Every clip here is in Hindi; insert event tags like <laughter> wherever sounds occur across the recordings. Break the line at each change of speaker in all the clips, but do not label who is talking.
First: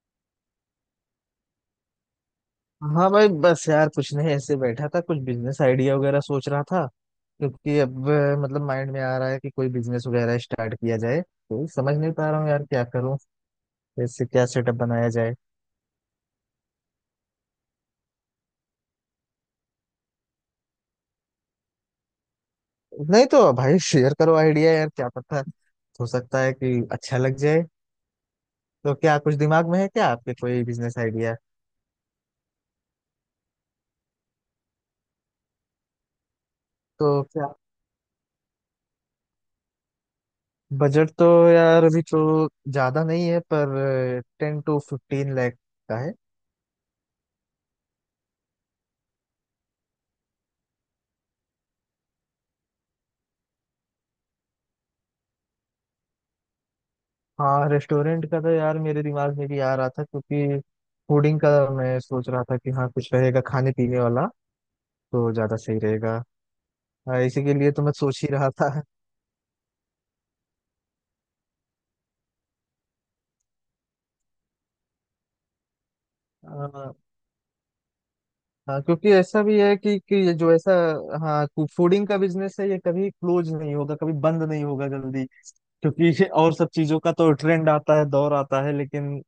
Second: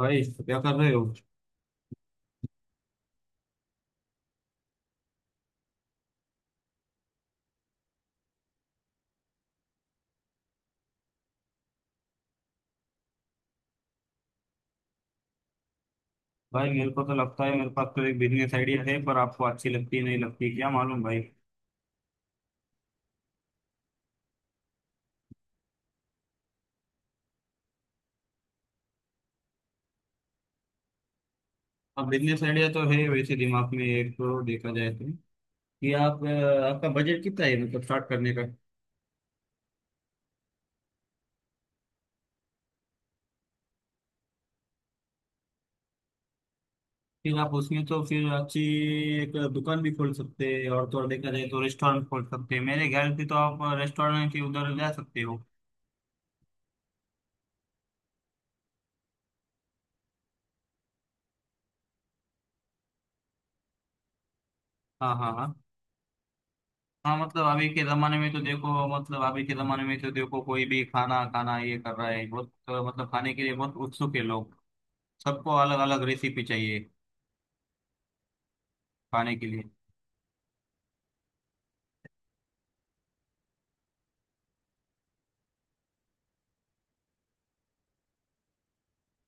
भाई, क्या कर रहे हो?
हाँ भाई बस यार कुछ नहीं ऐसे बैठा था कुछ बिजनेस आइडिया वगैरह सोच रहा था। क्योंकि अब मतलब माइंड में आ रहा है कि कोई बिजनेस वगैरह स्टार्ट किया जाए तो समझ नहीं पा रहा हूँ यार क्या करूँ। कैसे क्या सेटअप बनाया जाए।
भाई, मेरे को तो लगता है मेरे पास तो एक बिजनेस आइडिया है, पर आपको अच्छी लगती है नहीं लगती, क्या मालूम भाई।
नहीं तो भाई शेयर करो आइडिया यार क्या पता। हो सकता है कि अच्छा लग जाए। तो क्या कुछ दिमाग में है क्या आपके कोई बिजनेस आइडिया।
अब बिजनेस आइडिया तो है वैसे दिमाग में, एक तो देखा जाए तो कि आपका
तो
बजट कितना
क्या
है, मतलब स्टार्ट करने का।
बजट तो यार अभी तो ज्यादा नहीं है पर 10 to 15 लाख का है।
फिर आप उसमें तो फिर अच्छी एक दुकान भी खोल सकते हैं, और तो और देखा जाए तो रेस्टोरेंट खोल सकते हैं। मेरे ख्याल से तो आप रेस्टोरेंट के उधर जा सकते हो।
हाँ रेस्टोरेंट का तो यार मेरे दिमाग में भी आ रहा था क्योंकि फूडिंग का मैं सोच रहा था कि हाँ कुछ रहेगा खाने पीने वाला
हाँ
तो
हाँ हाँ।
ज्यादा सही रहेगा।
हाँ मतलब
इसी के
अभी
लिए
के
तो मैं
जमाने
सोच ही
में तो
रहा था।
देखो, मतलब अभी के जमाने में तो देखो कोई भी खाना खाना ये कर रहा है बहुत, मतलब खाने के लिए बहुत उत्सुक है लोग। सबको अलग अलग रेसिपी चाहिए
हाँ। हाँ क्योंकि
खाने
ऐसा
के
भी
लिए।
है कि ये जो ऐसा। हाँ फूडिंग का बिजनेस है ये कभी क्लोज नहीं होगा कभी बंद नहीं होगा जल्दी क्योंकि ये और सब चीजों का तो ट्रेंड आता है दौर आता है लेकिन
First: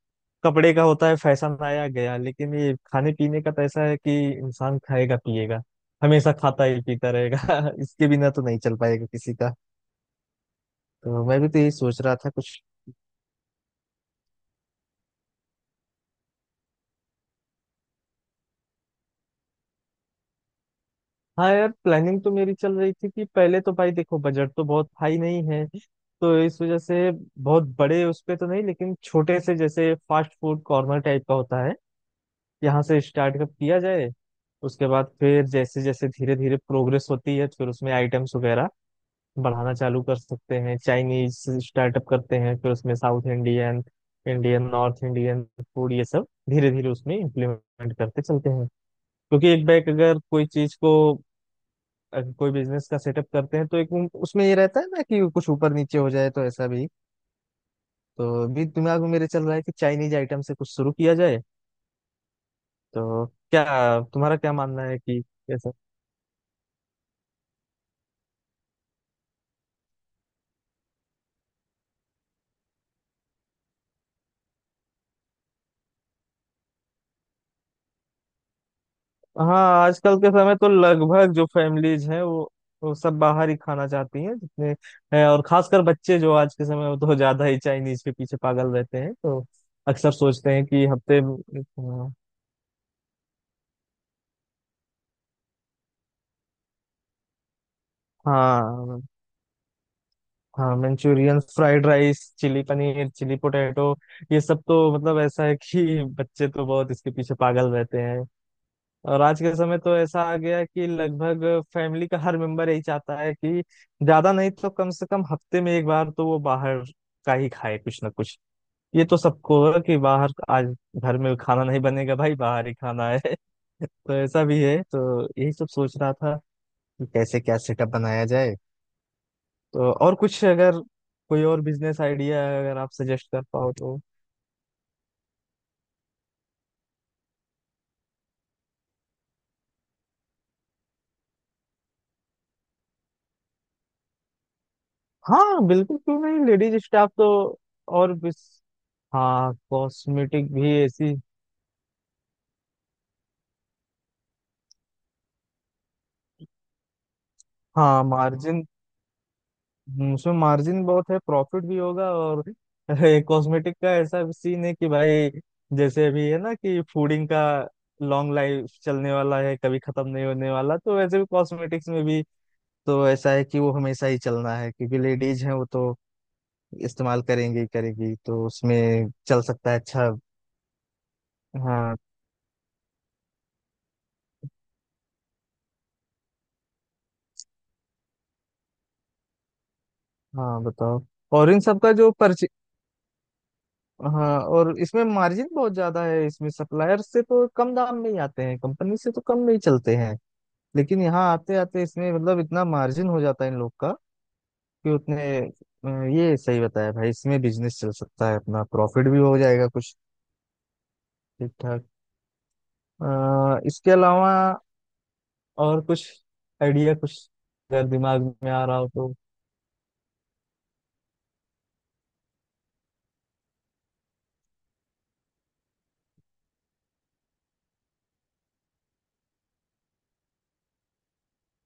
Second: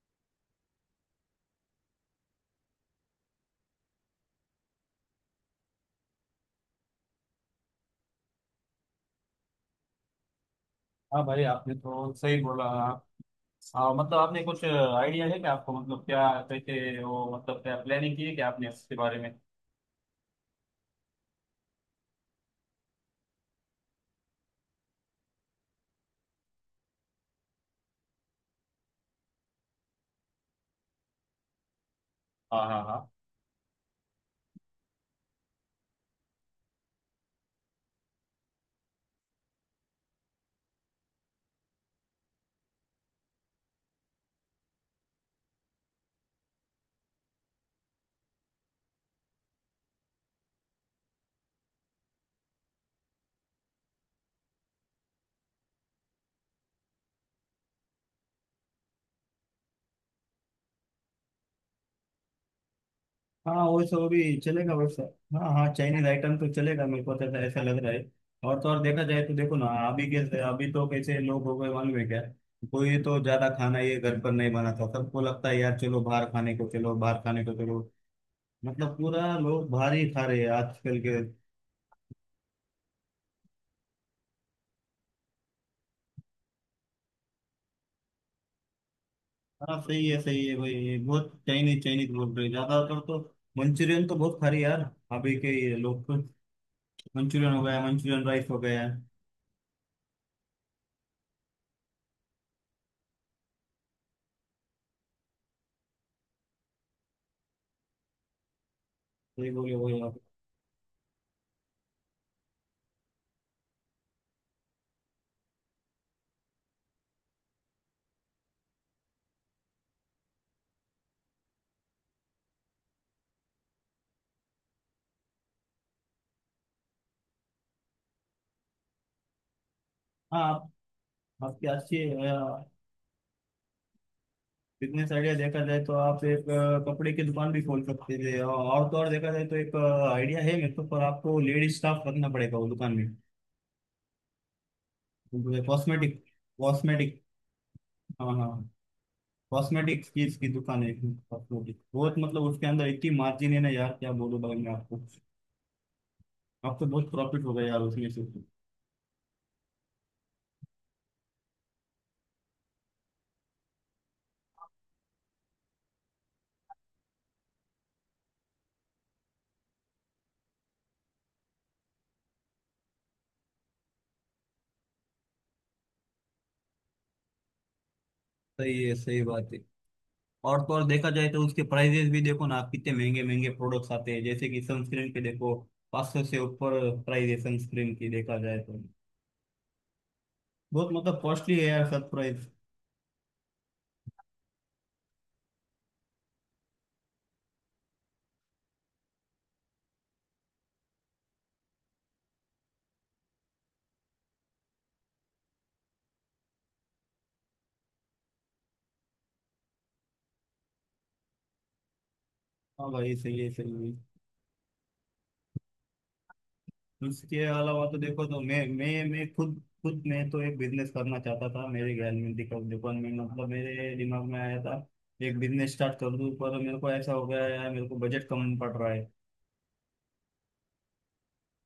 कपड़े का होता है फैशन आया गया लेकिन ये खाने पीने का तो ऐसा है कि इंसान खाएगा पिएगा हमेशा खाता ही पीता रहेगा <laughs> इसके बिना तो नहीं चल पाएगा किसी का।
हाँ
तो मैं
भाई,
भी तो यही
आपने
सोच
तो
रहा था
सही
कुछ।
बोला आप। मतलब आपने कुछ आइडिया है क्या आपको, मतलब क्या कैसे वो, मतलब क्या प्लानिंग की है क्या आपने इसके बारे में?
हाँ यार प्लानिंग तो मेरी चल रही थी कि पहले तो भाई देखो बजट तो बहुत हाई नहीं है तो इस वजह से बहुत बड़े उस पे तो नहीं लेकिन छोटे से जैसे फास्ट फूड कॉर्नर टाइप का होता है
हाँ हाँ
यहाँ से
हाँ।
स्टार्टअप किया जाए। उसके बाद फिर जैसे जैसे धीरे धीरे प्रोग्रेस होती है फिर उसमें आइटम्स वगैरह बढ़ाना चालू कर सकते हैं। चाइनीज स्टार्टअप करते हैं फिर उसमें south Indian Indian north Indian food ये सब धीरे धीरे उसमें इम्प्लीमेंट करते चलते हैं। क्योंकि एक बैग अगर कोई बिजनेस का सेटअप करते हैं तो एक उसमें ये रहता है ना कि कुछ ऊपर नीचे हो जाए तो ऐसा भी। तो अभी दिमाग में मेरे चल रहा है कि चाइनीज आइटम से कुछ शुरू किया जाए। तो
हाँ वैसे
क्या
वो भी
तुम्हारा क्या
चलेगा
मानना है
वैसे।
कि
हाँ
कैसा।
हाँ, चाइनीज आइटम तो चलेगा, मेरे को तो ऐसा ऐसा लग रहा है। और तो और देखा जाए तो देखो ना, अभी कैसे, अभी तो कैसे लोग हो गए, मालूम है क्या? कोई तो ज्यादा खाना ये घर पर नहीं बनाता, सबको लगता है यार चलो बाहर खाने को, चलो बाहर खाने को चलो। मतलब पूरा
हाँ
लोग बाहर ही
आजकल
खा
के
रहे हैं
समय तो
आजकल के।
लगभग जो फैमिलीज हैं वो सब बाहर ही खाना चाहती हैं जितने हैं। और खासकर बच्चे जो आज के समय में तो ज्यादा ही चाइनीज के पीछे पागल रहते हैं तो
हाँ
अक्सर
सही है
सोचते हैं कि
भाई,
हफ्ते
बहुत चाइनीज चाइनीज
में-।
बोल रहे हैं। ज्यादातर तो मंचूरियन तो बहुत खा रहे यार, अभी के ये लोग तो मंचूरियन हो गया मंचूरियन राइस हो गया।
हाँ हाँ। Manchurian fried rice chilli paneer chilli potato ये सब तो मतलब ऐसा है कि बच्चे तो बहुत इसके पीछे पागल रहते हैं। और आज
सही
के
बोले
समय तो
वही आप।
ऐसा आ गया है कि लगभग फैमिली का हर मेंबर यही चाहता है कि ज्यादा नहीं तो कम से कम हफ्ते में एक बार तो वो बाहर का ही खाए कुछ ना कुछ। ये तो सबको है कि बाहर आज घर में खाना नहीं बनेगा भाई बाहर ही खाना है <laughs> तो ऐसा भी है तो यही सब सोच रहा था कि कैसे क्या सेटअप बनाया जाए। तो और
हाँ।
कुछ
आप
अगर कोई और
आपकी अच्छी
बिजनेस आइडिया है अगर आप सजेस्ट कर पाओ तो।
बिजनेस आइडिया देखा जाए तो, आप एक कपड़े की दुकान भी खोल सकते थे, और तो और देखा जाए तो एक आइडिया है मेरे को, पर आपको लेडीज स्टाफ रखना पड़ेगा वो दुकान में।
हाँ बिल्कुल
कॉस्मेटिक,
क्यों नहीं। Ladies staff
cosmetic.
तो। और
हाँ
बिस
हाँ।
हाँ
कॉस्मेटिक चीज की
कॉस्मेटिक भी
दुकान है,
ऐसी।
कॉस्मेटिक बहुत मतलब उसके अंदर इतनी मार्जिन है ना यार, क्या बोलूं भाई मैं आपको। अब तो बहुत प्रॉफिट हो गया यार
हाँ
उसमें से।
मार्जिन। उसमें मार्जिन बहुत है प्रॉफिट भी होगा और <laughs> कॉस्मेटिक का ऐसा सीन है कि भाई जैसे अभी है ना कि फूडिंग का लॉन्ग लाइफ चलने वाला है कभी खत्म नहीं होने वाला तो वैसे भी कॉस्मेटिक्स में भी तो ऐसा है कि वो हमेशा ही चलना है क्योंकि लेडीज हैं वो तो इस्तेमाल करेंगे ही करेंगे तो
सही है,
उसमें
सही
चल
बात है।
सकता है अच्छा।
और तो और देखा जाए तो उसके
हाँ
प्राइजेस भी देखो ना कितने महंगे महंगे प्रोडक्ट्स आते हैं, जैसे कि सनस्क्रीन के देखो 500 से ऊपर प्राइस है सनस्क्रीन की देखा जाए तो।
हाँ
बहुत
बताओ।
मतलब
और
कॉस्टली
इन
है
सब
यार
का
सब
जो
प्राइस।
परचे। हाँ और इसमें मार्जिन बहुत ज्यादा है इसमें सप्लायर से तो कम दाम में ही आते हैं कंपनी से तो कम में ही चलते हैं लेकिन यहाँ आते आते इसमें मतलब इतना मार्जिन हो जाता है इन लोग का कि उतने ये सही बताया भाई इसमें बिजनेस चल सकता है अपना प्रॉफिट भी हो जाएगा कुछ ठीक ठाक।
हाँ भाई, सही है सही है।
इसके अलावा और कुछ आइडिया कुछ
उसके अलावा
अगर
तो
दिमाग
देखो, तो
में आ
मैं
रहा हो
मैं
तो।
मैं खुद खुद मैं तो एक बिजनेस करना चाहता था मेरे ख्याल में, दिखा दुकान में मतलब मेरे दिमाग में आया था, एक बिजनेस स्टार्ट कर दूं, पर मेरे को ऐसा हो गया यार, मेरे को बजट कम पड़ रहा है।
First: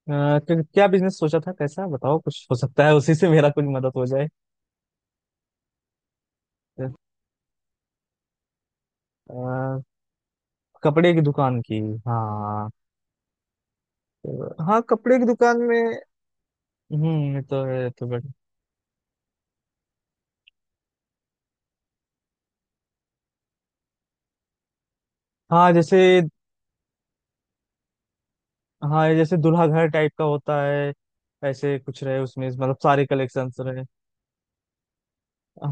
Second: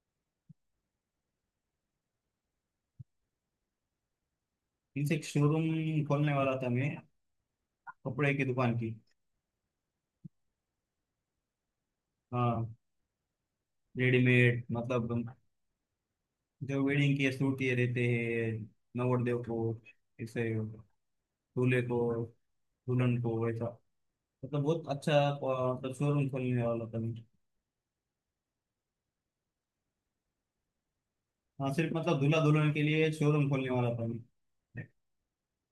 अ, क्या बिजनेस सोचा था कैसा बताओ कुछ हो सकता है उसी से मेरा कुछ मदद हो जाए।
इनसे एक शोरूम खोलने वाला था मैं, कपड़े की दुकान की।
अ, कपड़े की दुकान की।
हाँ,
हाँ।
रेडीमेड
हाँ कपड़े की
मतलब
दुकान में।
जो वेडिंग के
ये
सूट
तो
ये
है ये
रहते
तो बट।
हैं, नवरदेव को ऐसे, दूल्हे को, दुल्हन को ऐसा, मतलब बहुत अच्छा
हाँ
मतलब
जैसे
शोरूम खोलने वाला था मैं।
हाँ जैसे दूल्हा घर टाइप का होता है
हाँ,
ऐसे
सिर्फ
कुछ
मतलब
रहे
दूल्हा
उसमें
दुल्हन
मतलब
के
सारे
लिए शोरूम
कलेक्शंस
खोलने
रहे।
वाला था मैं।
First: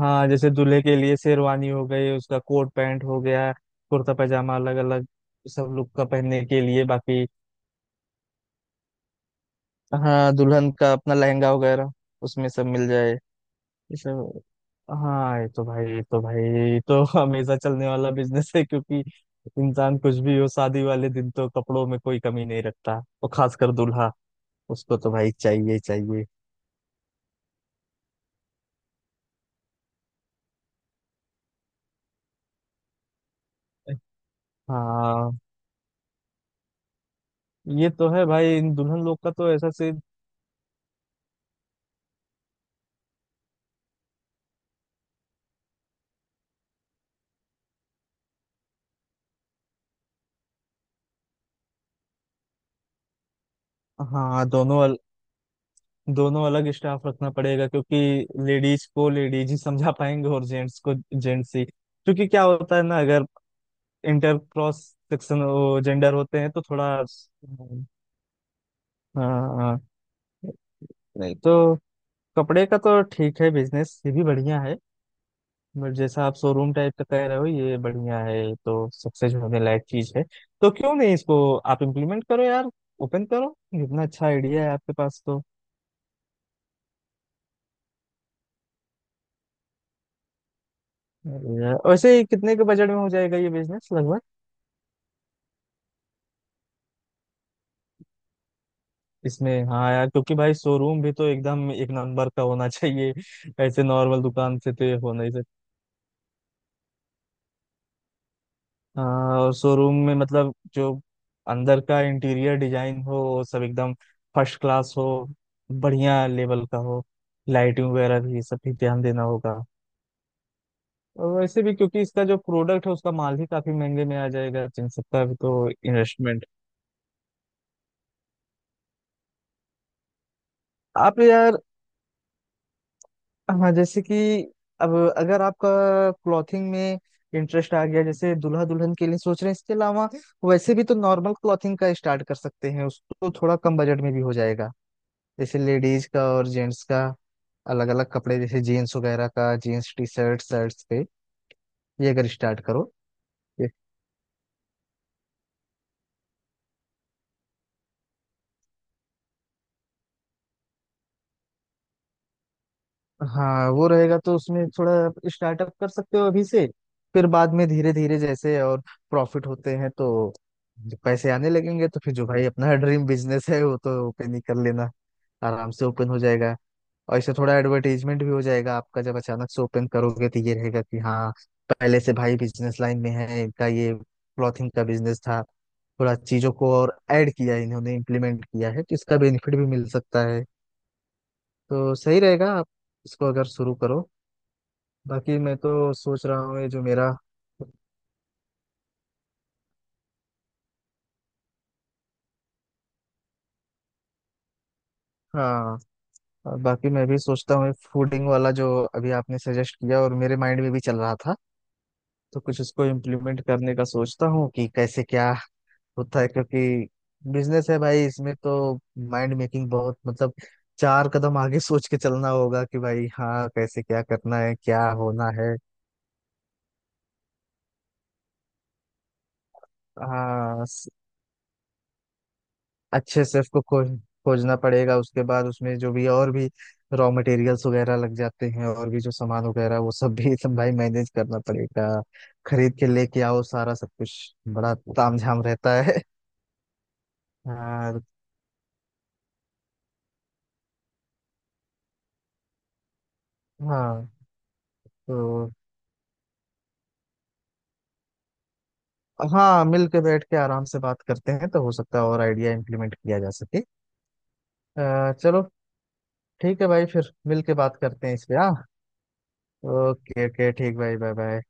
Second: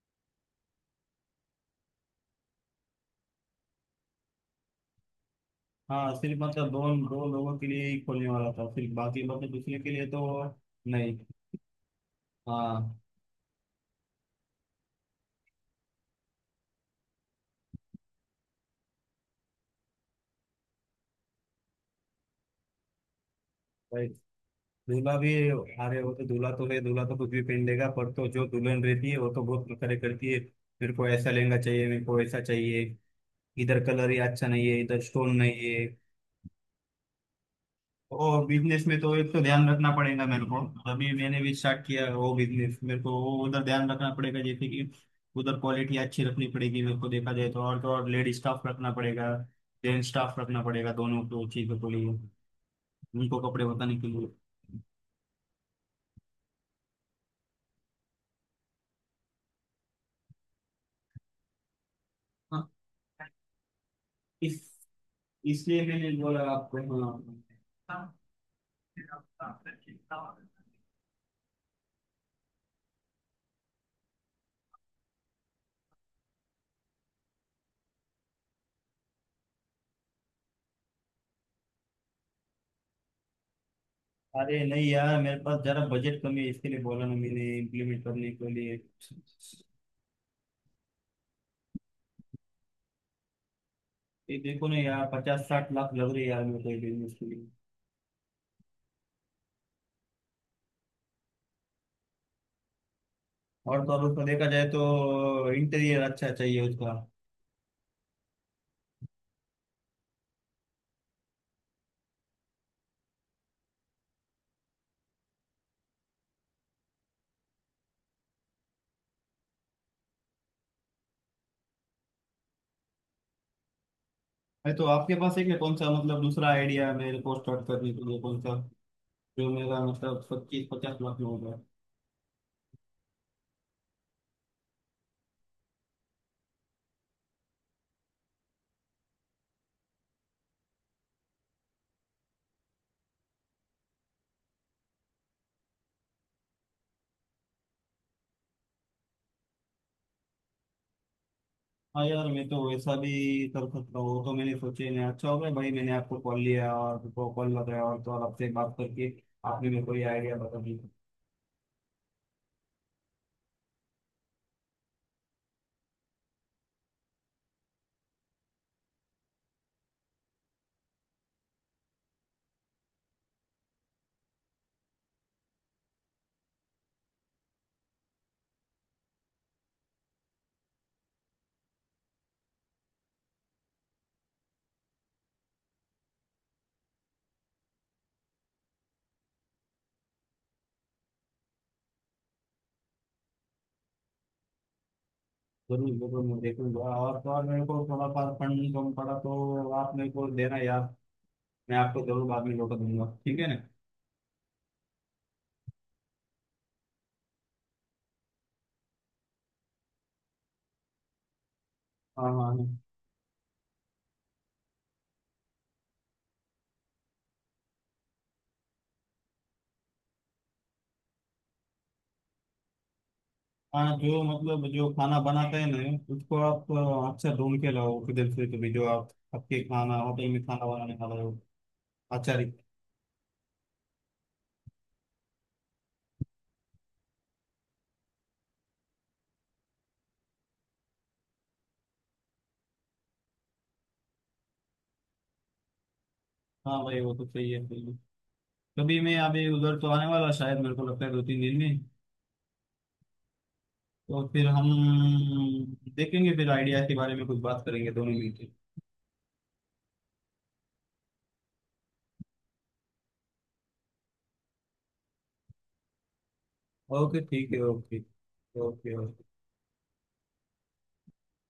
हाँ जैसे दूल्हे के लिए शेरवानी हो गई उसका कोट पैंट हो गया कुर्ता पैजामा अलग अलग सब लोग का
हाँ, सिर्फ
पहनने के
मतलब दो
लिए
दो
बाकी।
लोगों के लिए ही खोलने वाला था सिर्फ, बाकी मतलब दूसरे के लिए तो
हाँ दुल्हन का अपना
नहीं।
लहंगा वगैरह उसमें सब मिल
हाँ
जाए ये सब। हाँ ये तो <laughs> हमेशा चलने वाला बिजनेस है क्योंकि इंसान कुछ भी हो शादी वाले दिन तो कपड़ों में कोई कमी नहीं रखता और खासकर दूल्हा उसको तो
दूल्हा
भाई
भी।
चाहिए ही
अरे वो तो
चाहिए।
दूल्हा तो है, दूल्हा तो कुछ भी पहन लेगा, पर तो जो दुल्हन रहती है वो तो बहुत करे करती है। मेरे को ऐसा लहंगा चाहिए, मेरे को ऐसा चाहिए, इधर कलर ही अच्छा नहीं है, इधर स्टोन
हाँ
नहीं है।
ये तो है
और
भाई इन
बिजनेस में
दुल्हन
तो
लोग का
एक तो
तो
ध्यान
ऐसा
रखना
से।
पड़ेगा मेरे को। अभी मैंने भी स्टार्ट किया है वो बिजनेस, मेरे को वो उधर ध्यान रखना पड़ेगा, जैसे कि उधर क्वालिटी अच्छी रखनी पड़ेगी मेरे को देखा जाए तो, और तो और लेडी स्टाफ रखना पड़ेगा, जेंट्स स्टाफ रखना पड़ेगा, दोनों को चीजों के लिए उनको कपड़े बताने के लिए।
हाँ दोनों अलग स्टाफ रखना पड़ेगा क्योंकि लेडीज को लेडीज ही समझा पाएंगे और जेंट्स को जेंट्स ही। क्योंकि क्या
हाँ।
होता है ना अगर इंटर
इस
क्रॉस सेक्शन
इसलिए मैंने
जेंडर होते
बोला
हैं तो
आपको।
थोड़ा।
हाँ।
हाँ हाँ। नहीं तो कपड़े का तो ठीक है बिजनेस ये भी बढ़िया है। बट जैसा आप शोरूम टाइप का कह रहे हो ये बढ़िया है तो सक्सेस होने लायक चीज है। तो क्यों नहीं इसको आप इम्प्लीमेंट करो यार। ओपन करो। इतना अच्छा
अरे
आइडिया है
नहीं
आपके
यार,
पास
मेरे
तो।
पास जरा बजट कमी है, इसके लिए बोला ना मैंने इम्प्लीमेंट करने के लिए।
अरे यार, वैसे ये कितने के बजट में हो जाएगा ये बिजनेस लगभग।
ये देखो ना यार, 50-60 लाख लग रही है यार मेरे को ये बिजनेस के लिए,
इसमें हाँ यार क्योंकि भाई शोरूम भी तो एकदम एक नंबर का होना चाहिए। ऐसे
और तो और उसको
नॉर्मल
देखा
दुकान
जाए
से तो ये हो नहीं।
तो इंटीरियर अच्छा चाहिए उसका।
हाँ और शोरूम में मतलब जो अंदर का इंटीरियर डिजाइन हो वो सब एकदम फर्स्ट क्लास हो बढ़िया लेवल का हो लाइटिंग वगैरह भी ये सब भी ध्यान देना होगा। और वैसे भी क्योंकि इसका जो प्रोडक्ट है उसका माल ही काफी महंगे में आ जाएगा
है तो
जिन
आपके
सबका भी
पास है
तो
क्या कौन सा मतलब
इन्वेस्टमेंट।
दूसरा आइडिया मेरे को स्टार्ट करने के लिए, कौन सा जो मेरा मतलब पच्चीस पचास
आप
लाख में
यार।
होगा?
हाँ जैसे कि अब अगर आपका क्लॉथिंग में इंटरेस्ट आ गया जैसे दुल्हा दुल्हन के लिए सोच रहे हैं इसके अलावा वैसे भी तो नॉर्मल क्लॉथिंग का स्टार्ट कर सकते हैं उसको थोड़ा कम बजट में भी हो जाएगा। जैसे लेडीज का और जेंट्स का अलग अलग कपड़े जैसे जीन्स वगैरह का जीन्स टी शर्ट शर्ट्स पे
हाँ
ये
यार,
अगर
मैं तो
स्टार्ट करो।
वैसा भी कर सकता हूँ वो तो, मैंने सोचे नहीं। अच्छा हो गया भाई मैंने आपको कॉल लिया और आपको कॉल लगाया, और तो और आपसे बात करके आपने मेरे को ये आइडिया बता दी।
हाँ वो रहेगा तो उसमें थोड़ा स्टार्टअप कर सकते हो अभी से। फिर बाद में धीरे धीरे जैसे और प्रॉफिट होते हैं तो पैसे आने लगेंगे तो फिर जो भाई अपना ड्रीम बिजनेस है वो तो ओपन ही कर लेना। आराम से ओपन हो जाएगा। और इससे थोड़ा एडवर्टाइजमेंट भी हो जाएगा आपका जब अचानक से ओपन करोगे तो ये रहेगा कि हाँ पहले से भाई बिजनेस लाइन में है इनका ये क्लॉथिंग का बिजनेस था थोड़ा चीजों को और ऐड किया है इन्होंने इम्प्लीमेंट किया है तो इसका बेनिफिट भी मिल सकता है। तो सही रहेगा आप इसको अगर शुरू करो। बाकी मैं तो
जरूर जरूर
सोच
मैं
रहा हूँ ये
देखूंगा,
जो मेरा।
और तो और मेरे को थोड़ा पास फंड कम पड़ा तो आप मेरे को देना यार, मैं आपको जरूर बाद में लौटा दूंगा, ठीक है ना?
हाँ और बाकी मैं भी सोचता हूँ फूडिंग वाला जो अभी आपने सजेस्ट किया और मेरे माइंड में भी चल रहा था।
हाँ
तो कुछ इसको
हाँ
इम्प्लीमेंट करने का सोचता हूँ कि कैसे क्या होता है क्योंकि बिजनेस है भाई इसमें तो माइंड मेकिंग बहुत मतलब चार कदम आगे सोच के चलना होगा कि भाई हाँ कैसे
हाँ। हाँ,
क्या
जो
करना है
मतलब
क्या
जो खाना
होना है।
बनाते हैं ना उसको आप अच्छा ढूंढ के लाओ किधर से तो भी, जो आप आपके खाना, होटल में
हाँ
खाना बनाने वाला हो अच्छा।
अच्छे से उसको खोजना पड़ेगा। उसके बाद उसमें जो भी और भी रॉ मटेरियल्स वगैरह लग जाते हैं और भी जो सामान वगैरह वो सब भी <laughs> सब भाई मैनेज करना पड़ेगा। खरीद के लेके आओ सारा सब कुछ बड़ा तामझाम रहता है।
हाँ भाई वो तो सही है सही है।
और
कभी मैं अभी उधर तो आने वाला शायद, मेरे को लगता है 2-3 दिन में,
हाँ
तो फिर हम
तो।
देखेंगे, फिर आइडिया के बारे में कुछ बात करेंगे दोनों मिलकर।
हाँ मिल के बैठ के आराम से बात करते हैं तो हो सकता है और आइडिया इम्प्लीमेंट किया जा सके। चलो ठीक है भाई फिर
ओके
मिल
ठीक
के
है
बात
ओके।
करते हैं इस पे हाँ।
Okay okay.
ओके ओके ठीक भाई बाय बाय।